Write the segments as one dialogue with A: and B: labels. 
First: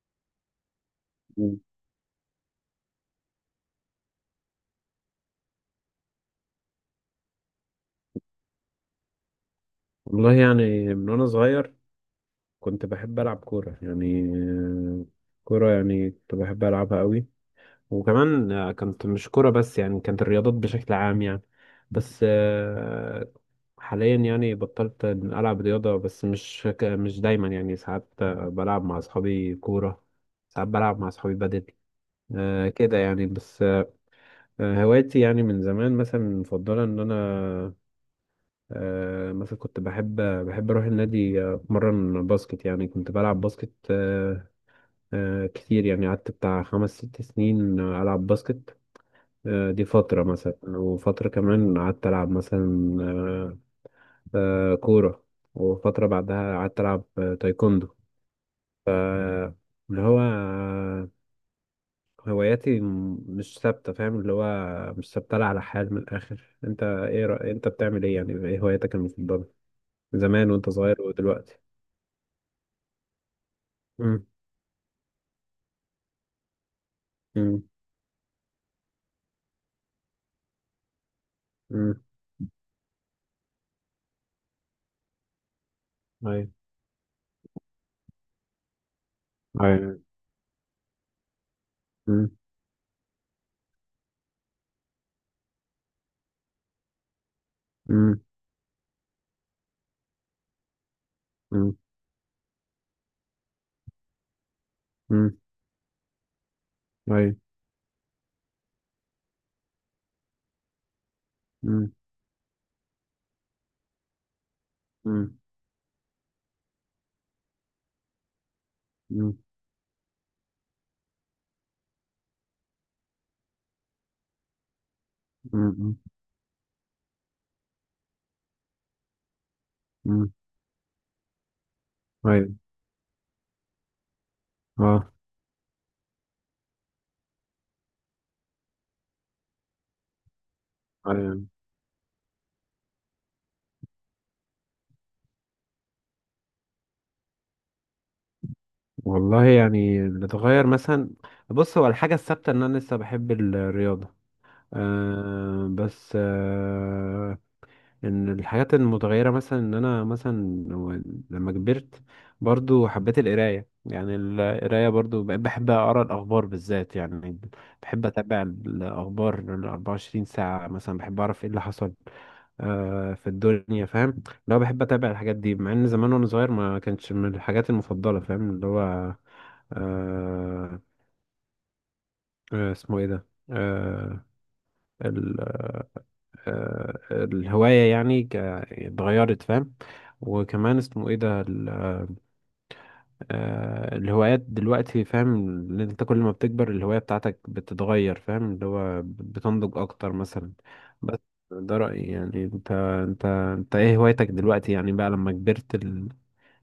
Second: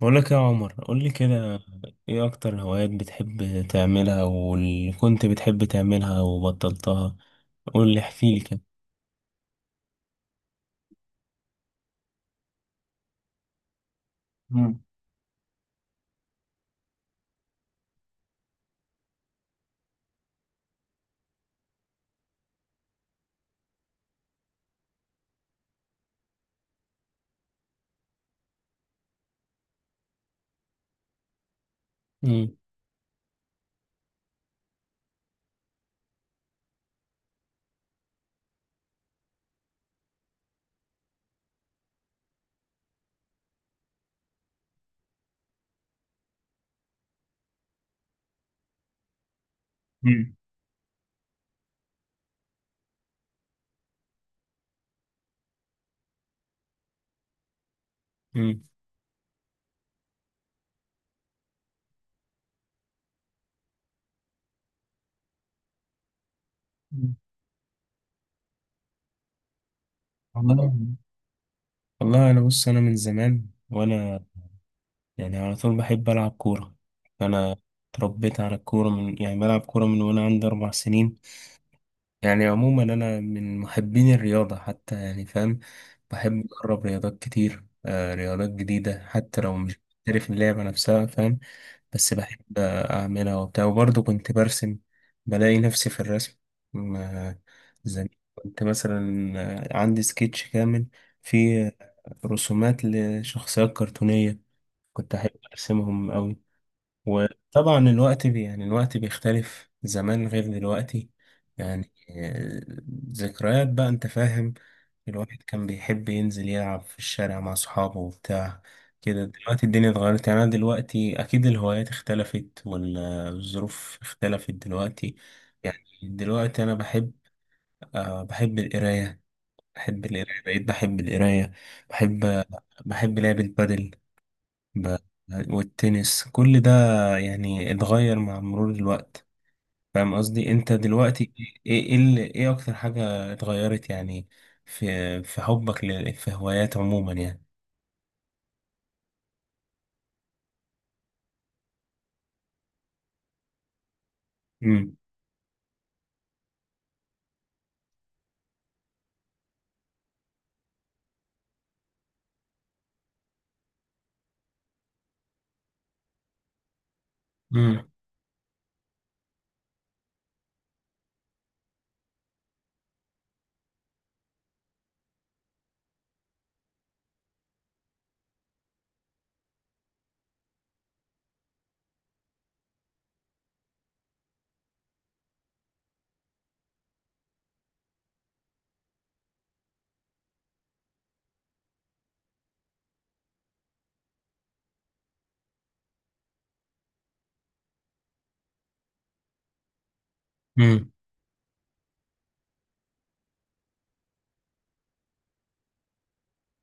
A: بقول لك يا عمر، قول لي كده.
B: مم.
A: ايه اكتر هوايات بتحب تعملها واللي كنت بتحب تعملها وبطلتها؟ قول لي، احكي لي كده.
B: والله يعني من وانا صغير كنت بحب العب كوره
A: مم.
B: كوره يعني كنت بحب العبها قوي. وكمان كانت مش كوره بس، يعني كانت الرياضات بشكل عام يعني. بس آه، حاليا يعني بطلت العب رياضه، بس مش دايما، يعني ساعات بلعب مع اصحابي كوره، ساعات بلعب مع اصحابي بدل.
A: مم.
B: كده يعني. بس آه، هوايتي يعني من زمان مثلا مفضله ان انا مثلا كنت بحب أروح النادي، أتمرن باسكت، يعني كنت بلعب باسكت. كتير يعني قعدت بتاع 5 6 سنين ألعب باسكت. دي فترة
A: مم.
B: مثلا، وفترة كمان قعدت ألعب مثلا كورة، وفترة بعدها قعدت ألعب تايكوندو.
A: مم.
B: اللي هو هواياتي مش ثابتة، فاهم؟ اللي هو مش ثابتة لا على حال. من الآخر، أنت
A: مم.
B: إيه أنت بتعمل إيه؟ يعني إيه هواياتك المفضلة زمان وأنت
A: والله
B: صغير ودلوقتي؟
A: والله انا بص، انا من زمان وانا
B: مم.
A: يعني على طول بحب العب كوره. انا
B: مم.
A: اتربيت على الكوره، من يعني بلعب كوره من وانا عندي 4 سنين.
B: مم.
A: يعني عموما أنا من محبين الرياضة حتى، يعني فاهم. بحب
B: أيوة.
A: أجرب رياضات كتير، آه رياضات جديدة، حتى لو مش
B: أيوة.
A: محترف اللعبة نفسها، فاهم. بس
B: مم.
A: بحب أعملها وبتاع، وبرضه كنت برسم، بلاقي نفسي في الرسم. م- آه، زمان
B: مم.
A: كنت مثلا عندي سكتش كامل فيه
B: مم.
A: رسومات لشخصيات كرتونية، كنت أحب
B: مم.
A: أرسمهم أوي.
B: أيوة.
A: وطبعا الوقت بي يعني الوقت بيختلف، زمان غير دلوقتي. يعني
B: مم.
A: ذكريات بقى، انت فاهم.
B: مم.
A: الواحد كان بيحب ينزل يلعب في الشارع مع صحابه وبتاع كده.
B: مم.
A: دلوقتي الدنيا اتغيرت، يعني انا دلوقتي اكيد الهوايات اختلفت والظروف اختلفت دلوقتي. يعني
B: مم.
A: دلوقتي انا بحب، أه بحب القراية.
B: مم.
A: بقيت بحب القراية. بحب،
B: أيوة.
A: بحب لعب البادل. ب-
B: أه.
A: والتنس، كل ده يعني اتغير مع مرور الوقت. فاهم قصدي؟ انت دلوقتي
B: أيوة.
A: ايه، ايه اكتر حاجة اتغيرت يعني في حبك في هوايات عموما يعني؟
B: والله يعني اللي اتغير مثلا، بص، هو الحاجة الثابتة إن أنا لسه بحب الرياضة.
A: امم
B: أه بس ان الحاجات المتغيره مثلا ان انا لما كبرت، برضو حبيت القرايه. يعني القرايه برضو بقيت بحب اقرا الاخبار بالذات، يعني
A: امم
B: بحب اتابع الاخبار ال 24 ساعه مثلا، بحب اعرف ايه اللي حصل في الدنيا، فاهم؟ لو بحب اتابع الحاجات دي، مع ان زمان وانا صغير ما كانتش من الحاجات المفضله، فاهم؟ اللي هو آه، اسمه ايه ده؟ الهواية يعني اتغيرت، فاهم؟ وكمان اسمه ايه ده الهوايات دلوقتي، فاهم؟ ان انت كل ما بتكبر الهواية بتاعتك بتتغير، فاهم؟ اللي هو بتنضج اكتر مثلا.
A: امم
B: بس ده رأيي يعني. انت ايه هوايتك دلوقتي يعني، بقى لما كبرت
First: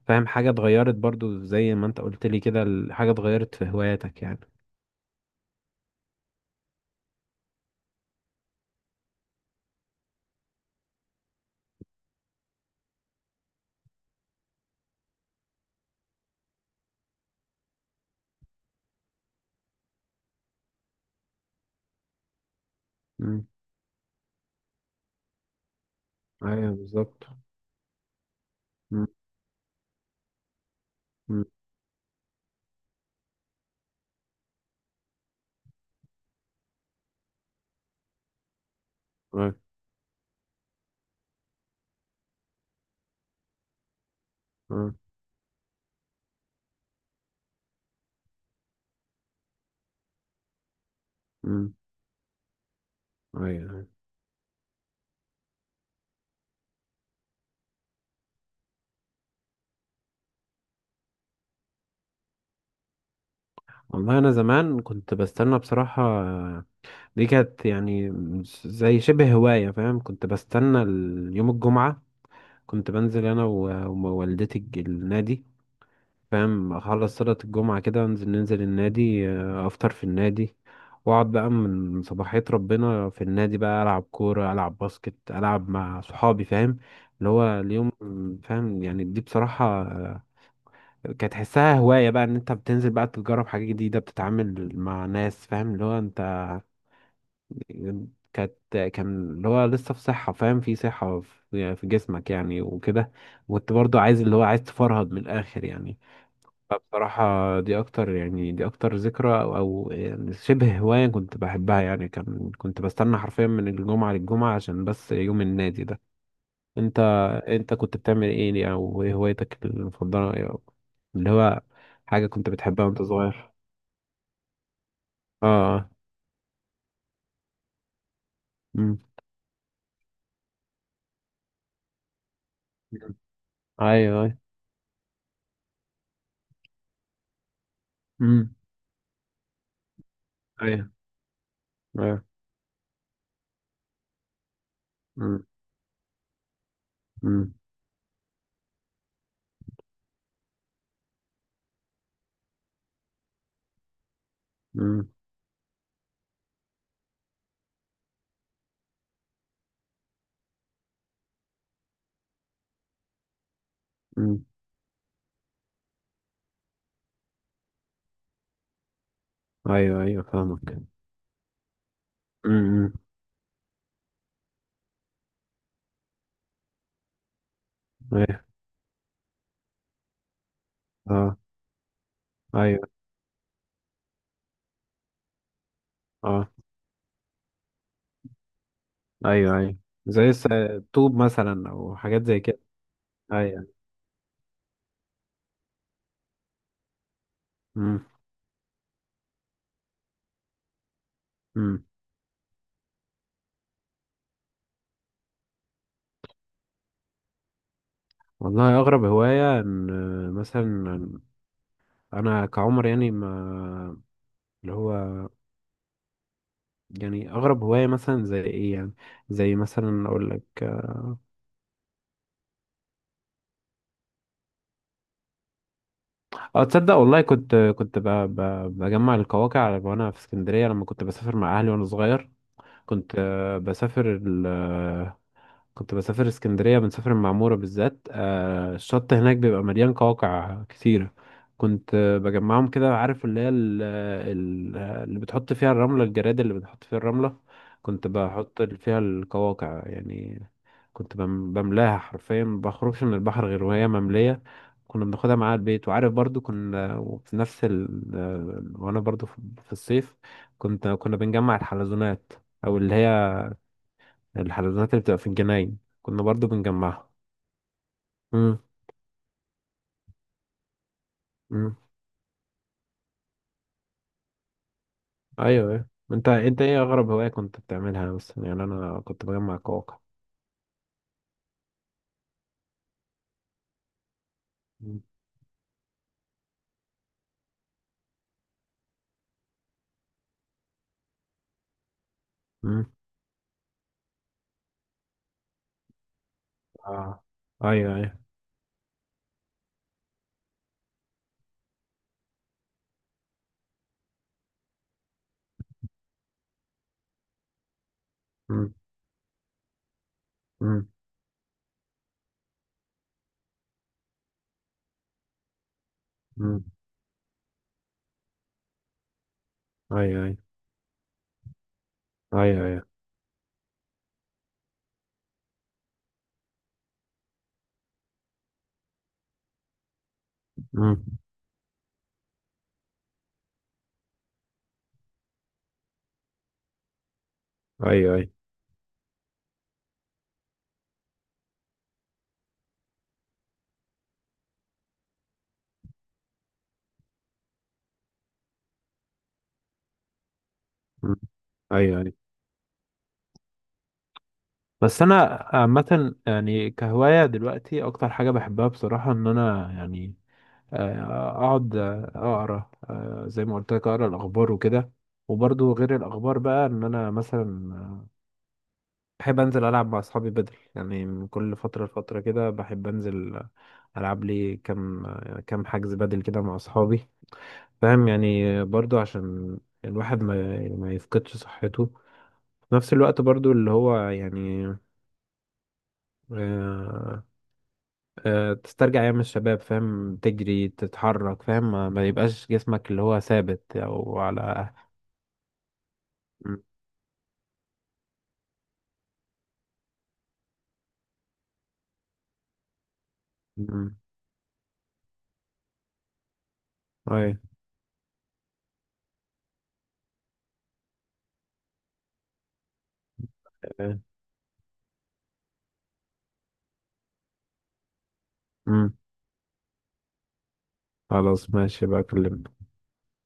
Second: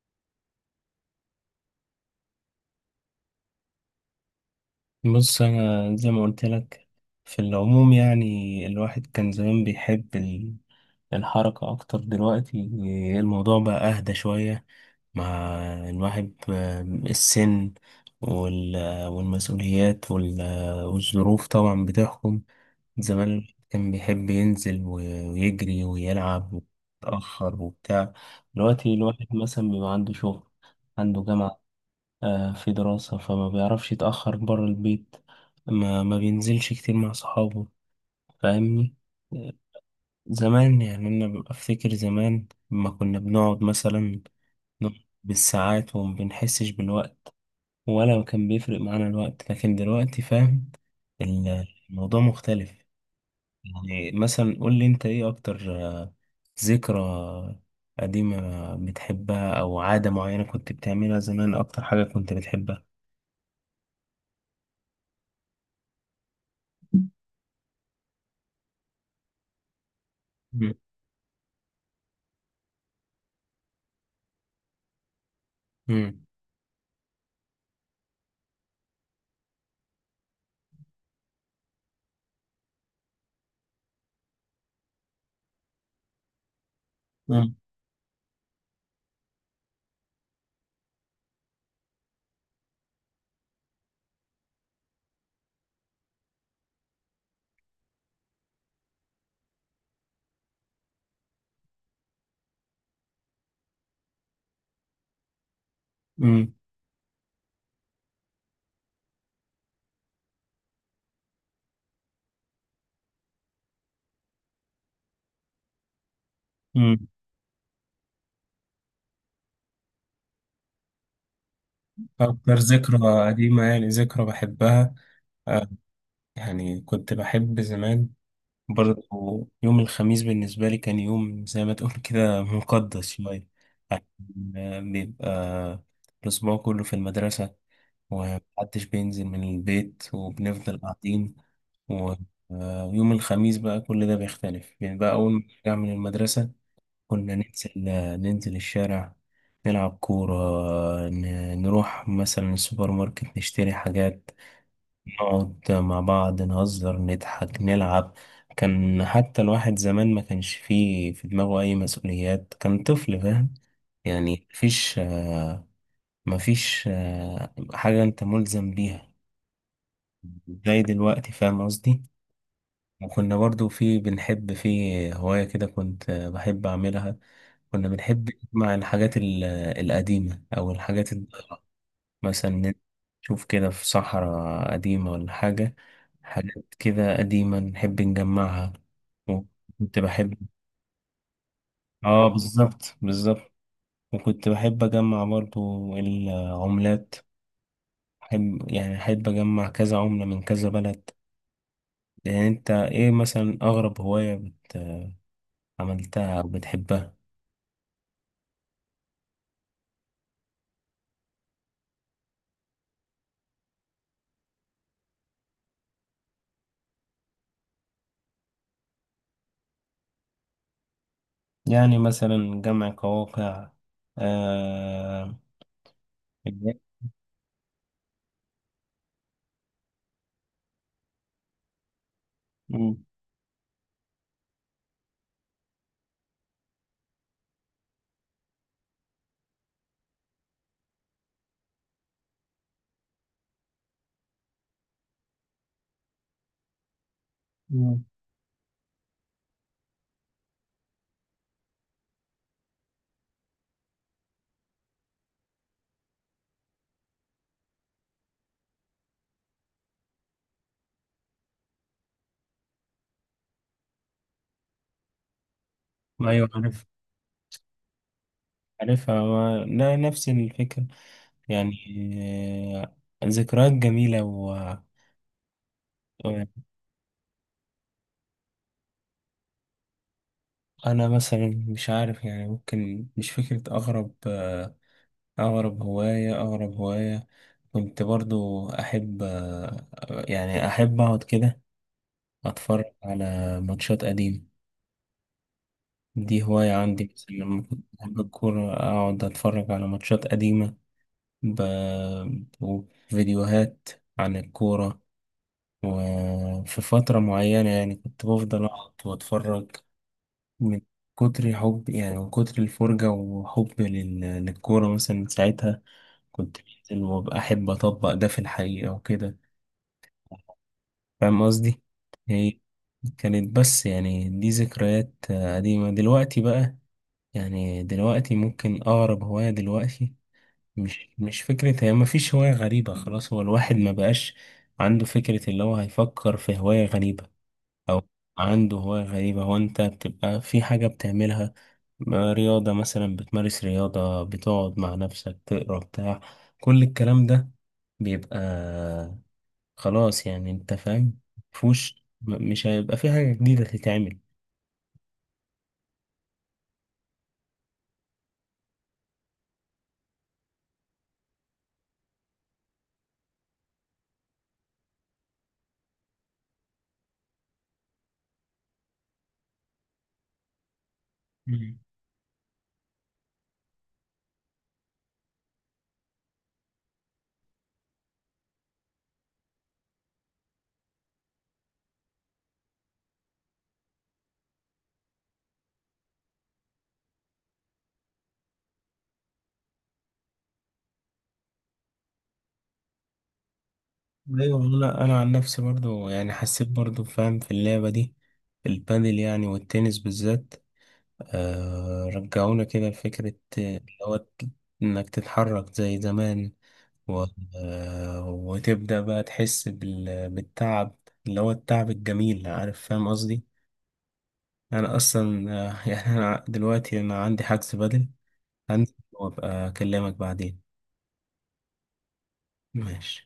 B: فاهم حاجة اتغيرت؟ برضو زي ما انت قلت لي كده حاجة اتغيرت في هواياتك يعني.
A: بص انا زي ما قلت لك، في العموم يعني الواحد كان زمان بيحب الحركة أكتر. دلوقتي الموضوع بقى أهدى شوية، مع الواحد السن والمسؤوليات والظروف طبعا بتحكم. زمان
B: امم.
A: الواحد كان بيحب ينزل ويجري ويلعب
B: ايوه بالظبط.
A: ويتأخر وبتاع. دلوقتي
B: امم.
A: الواحد مثلا بيبقى عنده شغل، عنده
B: امم.
A: جامعة، في دراسة، فما بيعرفش يتأخر برا البيت، ما بينزلش كتير مع صحابه. فاهمني؟
B: ايوه.
A: زمان يعني أنا ببقى أفتكر زمان لما كنا بنقعد مثلا، نقعد بالساعات وما بنحسش بالوقت، ولا كان بيفرق معانا الوقت. لكن دلوقتي فاهم،
B: امم.
A: الموضوع مختلف.
B: ايوه.
A: يعني مثلا قول لي أنت، إيه أكتر ذكرى قديمة بتحبها، أو عادة معينة كنت بتعملها زمان، أكتر حاجة كنت بتحبها؟
B: والله انا زمان كنت بستنى بصراحة، دي كانت يعني زي شبه هواية، فاهم؟ كنت
A: مم.
B: بستنى يوم الجمعة. كنت بنزل انا و- ووالدتي النادي،
A: مم.
B: فاهم؟ اخلص صلاة الجمعة كده انزل، ننزل النادي، افطر في النادي، واقعد بقى من صباحية ربنا في النادي، بقى العب كورة، العب باسكت، العب مع صحابي، فاهم؟ اللي
A: مم.
B: هو اليوم، فاهم؟ يعني دي بصراحة كانت تحسها هواية بقى، ان انت بتنزل بقى تجرب حاجة جديدة، بتتعامل مع ناس، فاهم؟ اللي هو انت كانت كان اللي هو لسه في صحة، فاهم؟ في صحة في يعني في جسمك يعني وكده، وانت برضو عايز اللي هو عايز تفرهد من الآخر يعني.
A: مم.
B: فبصراحة دي أكتر يعني، دي أكتر ذكرى أو أو يعني شبه هواية كنت بحبها، يعني كان كنت بستنى حرفيا من الجمعة للجمعة عشان بس يوم النادي ده. انت
A: مم.
B: انت كنت بتعمل ايه، او ايه هوايتك المفضله ايه، أو اللي هو حاجه كنت
A: أكتر
B: بتحبها
A: ذكرى
B: وانت صغير؟
A: قديمة يعني، ذكرى بحبها، آه،
B: اه. اه.
A: يعني كنت بحب زمان برضه
B: امم.
A: يوم الخميس. بالنسبة لي كان يوم زي ما تقول كده مقدس شوية، عشان
B: ايوه ايوه.
A: بيبقى الأسبوع كله في المدرسة
B: امم.
A: ومحدش بينزل من البيت وبنفضل
B: ايوه
A: قاعدين.
B: ايوه.
A: ويوم الخميس بقى كل ده بيختلف، يعني بقى أول ما
B: امم.
A: نرجع من المدرسة، كنا
B: امم.
A: ننزل، ننزل الشارع، نلعب كورة، نروح مثلا السوبر ماركت نشتري حاجات،
B: امم.
A: نقعد مع بعض نهزر نضحك نلعب. كان حتى الواحد زمان ما كانش فيه في دماغه أي مسؤوليات، كان طفل فاهم.
B: امم.
A: يعني مفيش مفيش حاجة أنت ملزم بيها
B: ايوه ايوه فاهمك.
A: زي دلوقتي، فاهم قصدي.
B: امم.
A: وكنا برضو في، بنحب في هواية كده كنت بحب أعملها، كنا بنحب
B: ايوه.
A: نجمع الحاجات القديمة، أو الحاجات
B: اه.
A: مثلا،
B: ايوه.
A: نشوف كده في صحراء قديمة ولا حاجة،
B: اه.
A: حاجات كده قديمة نحب نجمعها.
B: ايوه ايوه.
A: وكنت
B: زي
A: بحب،
B: الطوب مثلا او حاجات
A: اه
B: زي كده.
A: بالظبط بالظبط.
B: ايوه.
A: وكنت بحب أجمع برضو العملات،
B: امم.
A: أحب يعني أحب أجمع كذا عملة من كذا بلد.
B: امم.
A: يعني أنت إيه مثلا أغرب هواية بت... عملتها أو بتحبها؟
B: والله اغرب هوايه ان مثلا انا كعمر يعني ما اللي هو، يعني اغرب هوايه مثلا زي ايه يعني؟ زي مثلا اقول لك.
A: يعني مثلا جمع قواقع آه...
B: اه، تصدق والله كنت بجمع القواقع وانا في اسكندريه لما كنت بسافر مع اهلي وانا صغير.
A: مم.
B: كنت بسافر، كنت بسافر اسكندرية، بنسافر المعمورة بالذات. آه الشط هناك بيبقى مليان قواقع كتيرة، كنت بجمعهم كده. عارف اللي هي اللي بتحط فيها الرملة، الجراد اللي بتحط فيها الرملة،
A: مم.
B: كنت بحط فيها القواقع يعني. كنت بملاها حرفيا، ما بخرجش من البحر غير وهي مملية، كنا بناخدها معاها البيت. وعارف برضو كنا وفي نفس ال وانا برضو في في الصيف كنا بنجمع الحلزونات، او اللي هي الحلزونات اللي بتبقى في الجناين كنا برضو
A: أيوة عارف،
B: بنجمعها. امم.
A: عارفها ما... لا، نفس الفكرة يعني.
B: امم.
A: ذكريات جميلة. و
B: ايوه ايوه، انت ايه اغرب هواية كنت بتعملها؟ بس يعني انا كنت بجمع كواكب.
A: أنا مثلا مش عارف يعني، ممكن مش فكرة أغرب
B: مم.
A: أغرب هواية. أغرب هواية كنت برضو أحب يعني أحب أقعد كده أتفرج
B: مم.
A: على ماتشات قديمة. دي هواية عندي
B: اه.
A: مثلا، لما كنت
B: ايوه ايوه.
A: بحب الكورة أقعد أتفرج على ماتشات قديمة، ب... وفيديوهات عن الكورة. وفي فترة معينة يعني كنت بفضل
B: مم.
A: أقعد وأتفرج، من
B: مم.
A: كتر حب يعني، من كتر الفرجة وحب للكورة. مثلا من ساعتها كنت
B: مم.
A: بنزل وأبقى أحب أطبق ده في الحقيقة وكده.
B: ايوه ايوه.
A: فاهم قصدي؟ هي
B: ايوه ايوه.
A: كانت بس، يعني دي ذكريات قديمة. دلوقتي بقى يعني، دلوقتي ممكن أقرب هواية دلوقتي،
B: مم.
A: مش فكرة، هي مفيش هواية غريبة خلاص. هو الواحد ما بقاش عنده فكرة اللي هو هيفكر في هواية غريبة، أو
B: ايوه ايوه.
A: عنده هواية غريبة. هو أنت بتبقى في حاجة بتعملها، ما رياضة مثلا بتمارس رياضة، بتقعد مع نفسك تقرا بتاع، كل الكلام ده بيبقى خلاص يعني، أنت
B: مم.
A: فاهم،
B: ايوه
A: مفهوش،
B: ايوه.
A: مش هيبقى في حاجة جديدة تتعمل.
B: بس انا عامة يعني كهواية دلوقتي اكتر حاجة بحبها بصراحة ان انا يعني اقعد اقرا، زي ما قلت لك، اقرا الاخبار وكده. وبرضو غير الاخبار بقى ان انا مثلا بحب انزل العب مع اصحابي بدل، يعني من كل
A: مم.
B: فتره لفتره كده بحب انزل العب لي كام حجز بدل كده مع اصحابي، فاهم؟ يعني برضو عشان الواحد ما يفقدش صحته، في نفس الوقت برضو اللي هو يعني آه، تسترجع ايام الشباب، فاهم؟ تجري تتحرك، فاهم؟ ما يبقاش جسمك اللي هو ثابت او
A: ايوه،
B: على.
A: انا انا عن نفسي برضو يعني
B: مم.
A: حسيت برضو فاهم في اللعبه دي، البادل يعني والتنس بالذات، آه رجعونا كده لفكره آه،
B: مم.
A: اللي هو ت- انك تتحرك زي زمان و...
B: أي.
A: وتبدأ بقى تحس بال... بالتعب، اللي هو التعب الجميل، عارف فاهم قصدي.
B: أي.
A: أنا أصلا يعني أنا دلوقتي أنا عندي حجز بدل، عندي
B: مم.
A: وأبقى أكلمك بعدين.
B: خلاص ماشي بقى أكلمك.
A: ماشي.